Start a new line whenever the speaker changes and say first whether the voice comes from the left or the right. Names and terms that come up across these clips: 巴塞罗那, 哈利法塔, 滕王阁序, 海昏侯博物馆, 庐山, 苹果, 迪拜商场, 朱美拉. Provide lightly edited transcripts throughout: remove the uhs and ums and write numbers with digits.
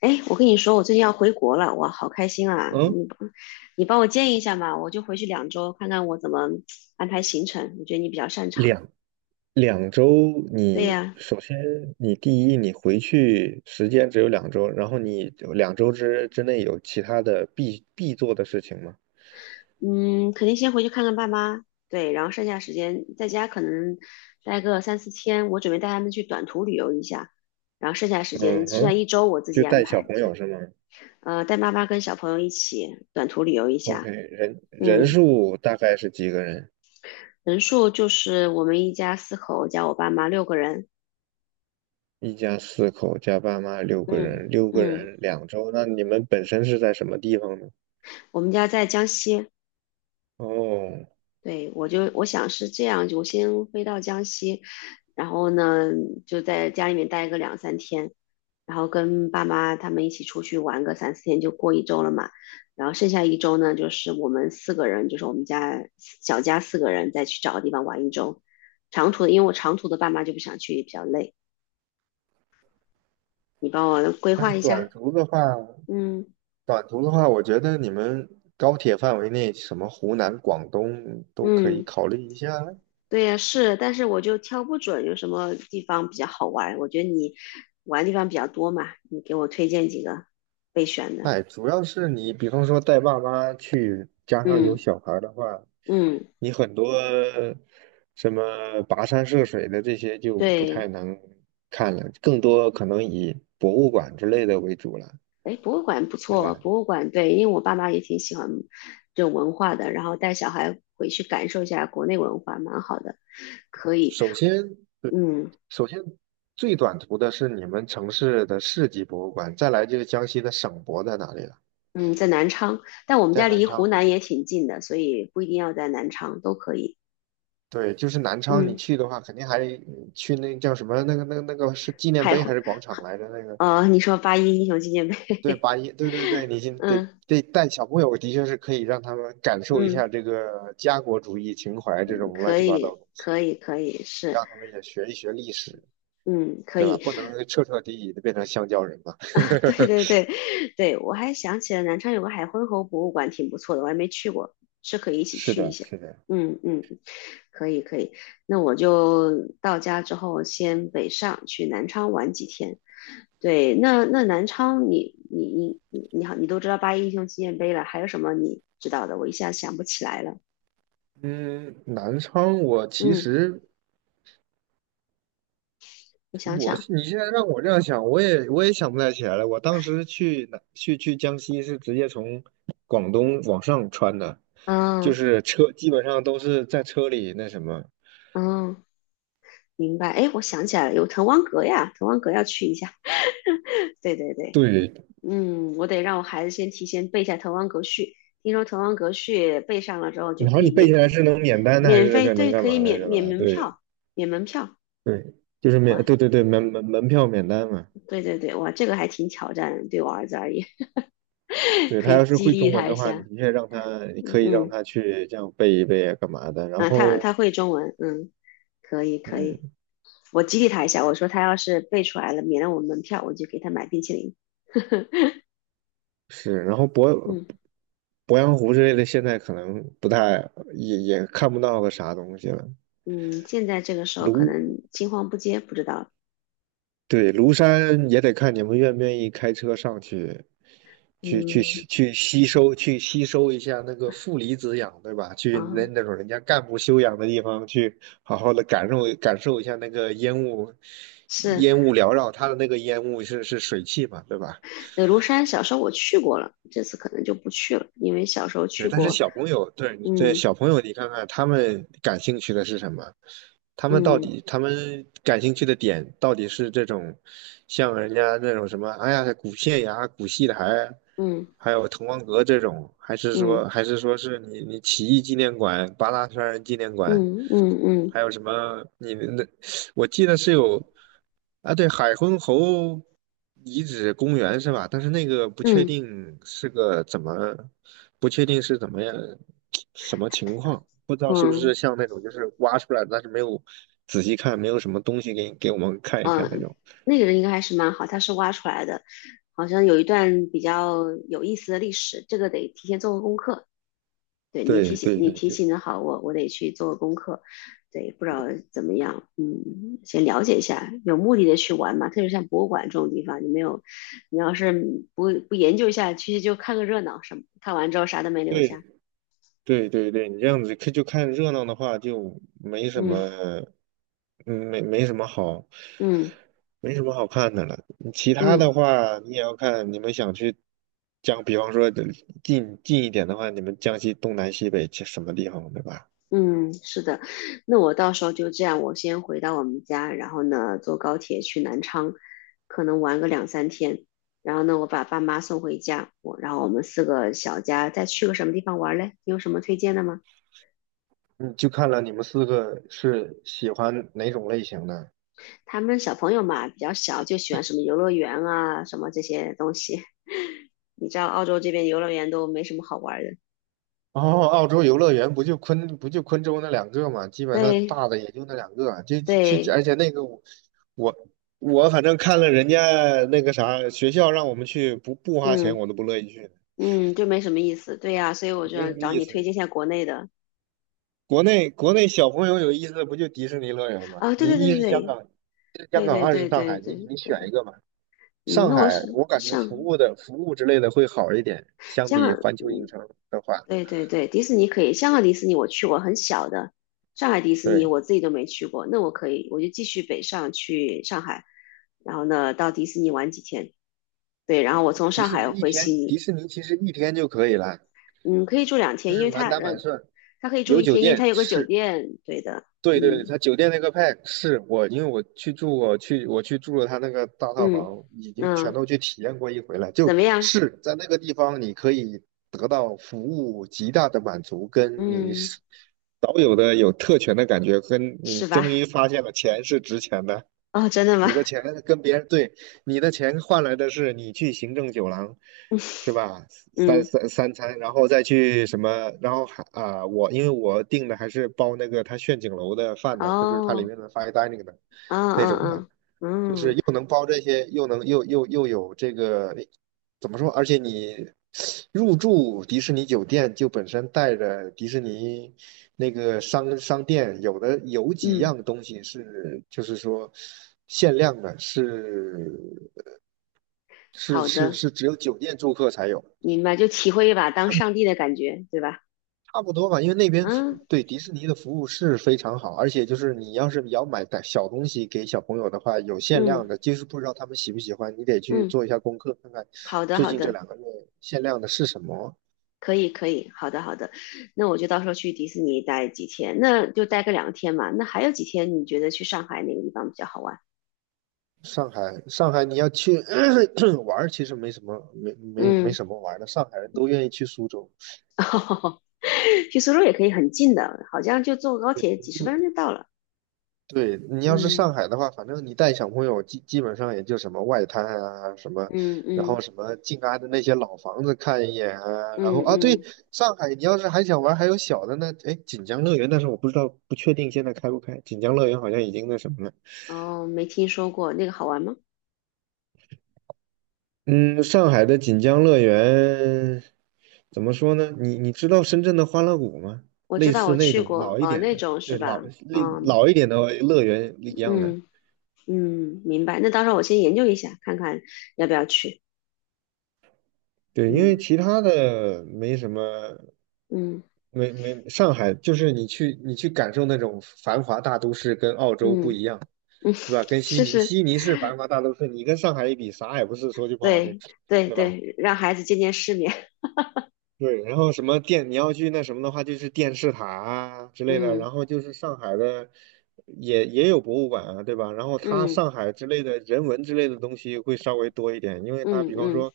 left: 哎，我跟你说，我最近要回国了，哇，好开心啊！你
right: 嗯，
left: 你帮我建议一下嘛，我就回去2周，看看我怎么安排行程。我觉得你比较擅长。
right: 两两周
left: 对
right: 你，
left: 呀，
right: 首先你第一，你回去时间只有两周，然后你两周之内有其他的必做的事情吗？
left: 嗯，肯定先回去看看爸妈，对，然后剩下时间在家可能待个三四天，我准备带他们去短途旅游一下，然后剩下时间
right: 嗯
left: 剩下
right: 哼，
left: 一周我自己
right: 就
left: 安
right: 带小
left: 排一
right: 朋
left: 下，
right: 友是吗
left: 带妈妈跟小朋友一起短途旅游一
right: ？OK，
left: 下。
right: 人人
left: 嗯，
right: 数大概是几个人？
left: 人数就是我们一家四口加我爸妈6个人。
right: 一家4口加爸妈六个
left: 嗯
right: 人，六个
left: 嗯。
right: 人两周，那你们本身是在什么地方呢？
left: 我们家在江西，
right: 哦，
left: 对，我想是这样，我先飞到江西，然后呢就在家里面待个两三天，然后跟爸妈他们一起出去玩个三四天，就过一周了嘛。然后剩下一周呢，就是我们四个人，就是我们家小家四个人再去找个地方玩一周。长途的，因为我长途的爸妈就不想去，比较累。你帮我规
right: 但
left: 划
right: 是
left: 一
right: 短
left: 下。
right: 途的话。
left: 嗯
right: 短途的话，我觉得你们高铁范围内，什么湖南、广东都可以
left: 嗯。
right: 考虑一下。
left: 对呀，是，但是我就挑不准有什么地方比较好玩。我觉得你玩的地方比较多嘛，你给我推荐几个备选的。
right: 哎，主要是你，比方说带爸妈去，加上有
left: 嗯
right: 小孩儿的话，
left: 嗯，
right: 你很多什么跋山涉水的这些就不太
left: 对，
right: 能看了，更多可能以博物馆之类的为主了，
left: 哎，博物馆不
right: 对吧？
left: 错，博物馆对，因为我爸妈也挺喜欢这种文化的，然后带小孩回去感受一下国内文化，蛮好的。
right: 首先，对，
left: 嗯
right: 首先最短途的是你们城市的市级博物馆，再来就是江西的省博在哪里了，
left: 嗯，在南昌，但我们
right: 在
left: 家
right: 南
left: 离湖
right: 昌。
left: 南也挺近的，所以不一定要在南昌，都可以。
right: 对，就是南昌，你
left: 嗯，
right: 去的话，肯定还去那叫什么那个是纪念
left: 还
right: 碑
left: 湖，
right: 还是广场来着？那个
left: 你说八一英雄纪念碑，
right: 对，八一对对对，你 先得
left: 嗯
right: 得带小朋友，的确是可以让他们感受一下
left: 嗯。
right: 这个家国主义情怀这种乱
left: 可
right: 七八糟的
left: 以，
right: 东西，
left: 可以，可以，是，
right: 让他们也学一学历史，
left: 嗯，可
right: 对吧？
left: 以，
right: 不能彻彻底底的变成香蕉人嘛。
left: 对对对，对，我还想起了南昌有个海昏侯博物馆，挺不错的，我还没去过，是可以一起
right: 是
left: 去一
right: 的，
left: 下。
right: 是的。
left: 嗯嗯，可以可以，那我就到家之后先北上去南昌玩几天。对，那南昌你都知道八一英雄纪念碑了，还有什么你知道的？我一下想不起来了。
right: 嗯，南昌我其
left: 嗯，
right: 实
left: 我想
right: 我
left: 想，
right: 你现在让我这样想，我也想不太起来了。我当时去哪去去江西是直接从广东往上穿的，就
left: 嗯
right: 是车基本上都是在车里那什么。
left: 嗯。明白。哎，我想起来了，有滕王阁呀，滕王阁要去一下。对对对，
right: 对，
left: 嗯，我得让我孩子先提前背一下《滕王阁序》。听说《滕王阁序》背上了之后就
right: 然后
left: 可
right: 你
left: 以
right: 背
left: 免
right: 下来是能免单的还
left: 免
right: 是
left: 费，
right: 个能
left: 对，
right: 干
left: 可
right: 嘛
left: 以
right: 来
left: 免
right: 着
left: 免
right: 吧？
left: 门
right: 对
left: 票，免门票。
right: 对，就是
left: 哇，
right: 免对对对门票免单嘛。
left: 对对对，哇，这个还挺挑战的，对我儿子而言，
right: 对
left: 可
right: 他要
left: 以
right: 是
left: 激
right: 会中
left: 励
right: 文
left: 他
right: 的
left: 一
right: 话，你
left: 下。
right: 的确你可以让
left: 嗯，
right: 他去这样背一背啊干嘛的。然
left: 啊，他
right: 后
left: 他会中文，嗯，可以可以，
right: 嗯，
left: 我激励他一下，我说他要是背出来了，免了我门票，我就给他买冰淇淋。
right: 是，然后鄱
left: 嗯。
right: 鄱阳湖之类的，现在可能不太也看不到个啥东西了。
left: 嗯，现在这个时候可
right: 庐，
left: 能青黄不接，不知道。
right: 对，庐山也得看你们愿不愿意开车上去，去去
left: 嗯，
right: 吸去吸收去吸收一下那个负离子氧，对吧？去那
left: 啊，
right: 那种人家干部休养的地方，去好好的感受感受一下那个烟雾，
left: 是
right: 烟雾缭绕，它的那个烟雾是水汽嘛，对吧？
left: 庐山，小时候我去过了，这次可能就不去了，因为小时候去
right: 对，但是
left: 过。
right: 小朋友，对对，
left: 嗯
right: 小朋友，你看看他们感兴趣的是什么？
left: 嗯
right: 他们感兴趣的点到底是这种，像人家那种什么，哎呀，古县衙、古戏台，
left: 嗯
right: 还有滕王阁这种，还是
left: 嗯
right: 说，还是说是你起义纪念馆、八大山人纪念馆，
left: 嗯嗯嗯
right: 还有什么？你们那，我记得是有，啊，对，海昏侯遗址公园是吧？但是那个不确
left: 嗯
right: 定是个怎么。不确定是怎么样什么情况，不知道是不是
left: 嗯
right: 像那种就是挖出来，但是没有仔细看，没有什么东西给我们看一看那
left: 嗯，
right: 种。
left: 那个人应该还是蛮好，他是挖出来的，好像有一段比较有意思的历史，这个得提前做个功课。对你提
right: 对
left: 醒
right: 对
left: 你
right: 对，
left: 提
right: 就
left: 醒的好，我得去做功课。对，不知道怎么样，先了解一下，有目的的去玩嘛。特别像博物馆这种地方，你没有，你要是不研究一下，其实就看个热闹，什么看完之后啥都没留
right: 对
left: 下。
right: 对对对对，你这样子看就看热闹的话，就没什
left: 嗯
right: 么，没什么好，
left: 嗯
right: 没什么好看的了。其他的
left: 嗯。
right: 话，你也要看你们想去江，比方说近一点的话，你们江西东南西北去什么地方，对吧？
left: 嗯，是的，那我到时候就这样，我先回到我们家，然后呢，坐高铁去南昌，可能玩个两三天，然后呢，我把爸妈送回家，然后我们四个小家再去个什么地方玩嘞？你有什么推荐的吗？
right: 嗯，就看了你们四个是喜欢哪种类型的。
left: 他们小朋友嘛，比较小，就喜欢什么游乐园啊，什么这些东西。你知道澳洲这边游乐园都没什么好玩的，
right: 哦，澳洲游乐园不就昆州那两个嘛，基本上
left: 对
right: 大的也就那两个啊。就就就
left: 对，
right: 而且那个我我反正看了人家那个啥学校让我们去，不花钱
left: 嗯
right: 我都不乐意去，
left: 嗯，就没什么意思，对呀，所以我就
right: 没
left: 要
right: 什么
left: 找
right: 意
left: 你
right: 思。
left: 推荐一下国内的
right: 国内小朋友有意思的不就迪士尼乐园吗？
left: 啊，对对
right: 你
left: 对
right: 一是香
left: 对
right: 港，一是香
left: 对，
right: 港，
left: 对对
right: 二是上
left: 对
right: 海，
left: 对
right: 你
left: 对
right: 你选
left: 对，
right: 一个嘛。
left: 嗯，
right: 上
left: 那我是
right: 海我感觉
left: 上
right: 服务之类的会好一点，相
left: 香
right: 比
left: 港，
right: 环球影城的话。
left: 对对对，迪士尼可以，香港迪士尼我去过，很小的，上海迪士尼
right: 对，
left: 我自己都没去过，那我可以，我就继续北上去上海，然后呢到迪士尼玩几天，对，然后我从上海回悉
right: 迪
left: 尼，
right: 士尼其实一天就可以了，
left: 嗯，可以住两天，
right: 就
left: 因
right: 是
left: 为
right: 满
left: 它
right: 打
left: 呃，
right: 满算，
left: 它可以住
right: 有
left: 一
right: 酒
left: 天，因为它
right: 店
left: 有个酒
right: 是，
left: 店，对的，
right: 对对对，
left: 嗯
right: 他酒店那个 pack 是我，因为我去住过，我去住了他那个大套
left: 嗯
right: 房，已经全
left: 嗯，
right: 都去体验过一回了，就
left: 怎么样？
right: 是在那个地方你可以得到服务极大的满足，跟你
left: 嗯，
right: 是少有的有特权的感觉，跟你
left: 是
right: 终
left: 吧？
right: 于发现了钱是值钱的。
left: 哦，真的吗？
right: 你的钱跟别人对，你的钱换来的是你去行政酒廊，是吧？三
left: 嗯，
right: 三三餐，然后再去什么，然后还啊、我因为我订的还是包那个他炫景楼的饭的，它就是它里
left: 哦，
right: 面的 fine dining 的
left: 嗯
right: 那种的，
left: 嗯
right: 就
left: 嗯。
right: 是
left: 嗯
right: 又能包这些，又能又又又有这个怎么说？而且你入住迪士尼酒店就本身带着迪士尼那个商店，有的有几
left: 嗯，
right: 样东西是就是说限量的，是是
left: 好
right: 是
left: 的，
right: 是只有酒店住客才有。
left: 明白，就体会一把当上帝的感觉，对吧？
right: 差不多吧，因为那边服
left: 嗯
right: 对迪士尼的服务是非常好，而且就是你要是要买的小东西给小朋友的话，有限量
left: 嗯
right: 的，就是不知道他们喜不喜欢，你得去
left: 嗯，
right: 做一下功课，看看
left: 好的
right: 最
left: 好
right: 近这
left: 的，
right: 2个月限量的是什么。
left: 可以可以，好的好的，那我就到时候去迪士尼待几天，那就待个两天嘛。那还有几天你觉得去上海哪个地方比较好玩？
right: 上海，上海你要去 玩儿，其实没什么，没
left: 嗯，
right: 什么玩儿的，上海人都愿意去苏州。
left: 去苏州也可以很近的，好像就坐高
right: 对，
left: 铁几十分钟就到了。
right: 对，你要是
left: 嗯
right: 上海的话，反正你带小朋友基本上也就什么外滩啊，什么，
left: 嗯
right: 然后
left: 嗯
right: 什么静安的那些老房子看一眼啊，然后
left: 嗯
right: 啊，对，
left: 嗯，
right: 上海你要是还想玩还有小的呢，哎，锦江乐园，但是我不知道不确定现在开不开，锦江乐园好像已经那什么了。
left: 哦，没听说过那个好玩吗？
right: 嗯，上海的锦江乐园怎么说呢？你知道深圳的欢乐谷吗？
left: 我知
right: 类
left: 道
right: 似
left: 我
right: 那
left: 去
right: 种
left: 过，
right: 老一点
left: 那
right: 的，
left: 种是
right: 对，
left: 吧？
right: 老类
left: 嗯
right: 老一点的乐园一样的。
left: 嗯。嗯，明白。那到时候我先研究一下，看看要不要去。
right: 对，因为
left: 嗯
right: 其他的没什么，
left: 嗯
right: 没没，上海就是你去感受那种繁华大都市，跟澳洲不
left: 嗯
right: 一样，
left: 嗯，
right: 对吧？跟 悉
left: 试
right: 尼，
left: 试。
right: 悉尼是繁华大都市，你跟上海一比，啥也不是，说句不好听，
left: 对对
right: 是吧？
left: 对，让孩子见见世面。
right: 对，然后什么电，你要去那什么的话，就是电视塔啊之类的，
left: 嗯
right: 然后就是上海的也有博物馆啊，对吧？然后它
left: 嗯
right: 上海之类的人文之类的东西会稍微多一点，因为它
left: 嗯
right: 比方
left: 嗯
right: 说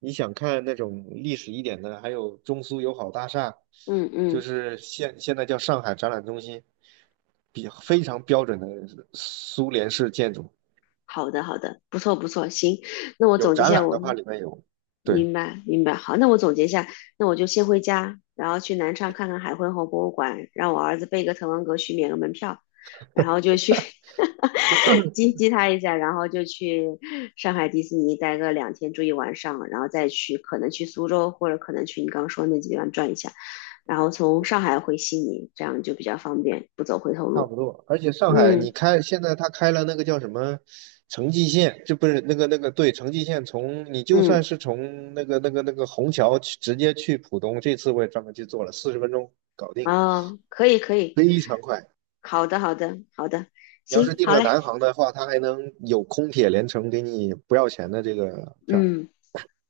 right: 你想看那种历史一点的，还有中苏友好大厦，
left: 嗯
right: 就
left: 嗯。
right: 是现在叫上海展览中心，比非常标准的苏联式建筑，
left: 好的，好的，不错，不错，行，那我
right: 有
left: 总结一
right: 展
left: 下，
right: 览的
left: 我
right: 话里面有，对。
left: 明白，明白，好，那我总结一下，那我就先回家，然后去南昌看看海昏侯博物馆，让我儿子背个滕王阁序，免个门票，然后就去 激激他一下，然后就去上海迪士尼待个两天，住一晚上，然后再去可能去苏州，或者可能去你刚刚说的那几个地方转一下，然后从上海回悉尼，这样就比较方便，不走回头
right: 差
left: 路。
right: 不多，而且上海你
left: 嗯
right: 开现在他开了那个叫什么城际线，这不是那个对城际线从你就算
left: 嗯。
right: 是从那个虹桥去直接去浦东，这次我也专门去做了，40分钟搞定，
left: 哦，可以可以，
right: 非常快。
left: 好的好的好的，
right: 你要是
left: 行，
right: 订
left: 好
right: 了
left: 嘞，
right: 南航的话，他还能有空铁连程给你不要钱的这个票。
left: 嗯，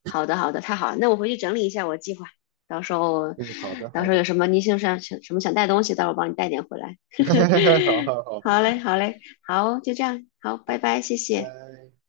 left: 好的好的，太好了，那我回去整理一下我计划，到时候
right: 嗯，好的
left: 到
right: 好
left: 时候
right: 的，
left: 有什么你想什么想带东西，到时候我帮你带点回来。
right: 好 好好好
left: 好嘞
right: 好，
left: 好嘞，好，就这样，好，拜拜，谢谢。
right: 拜。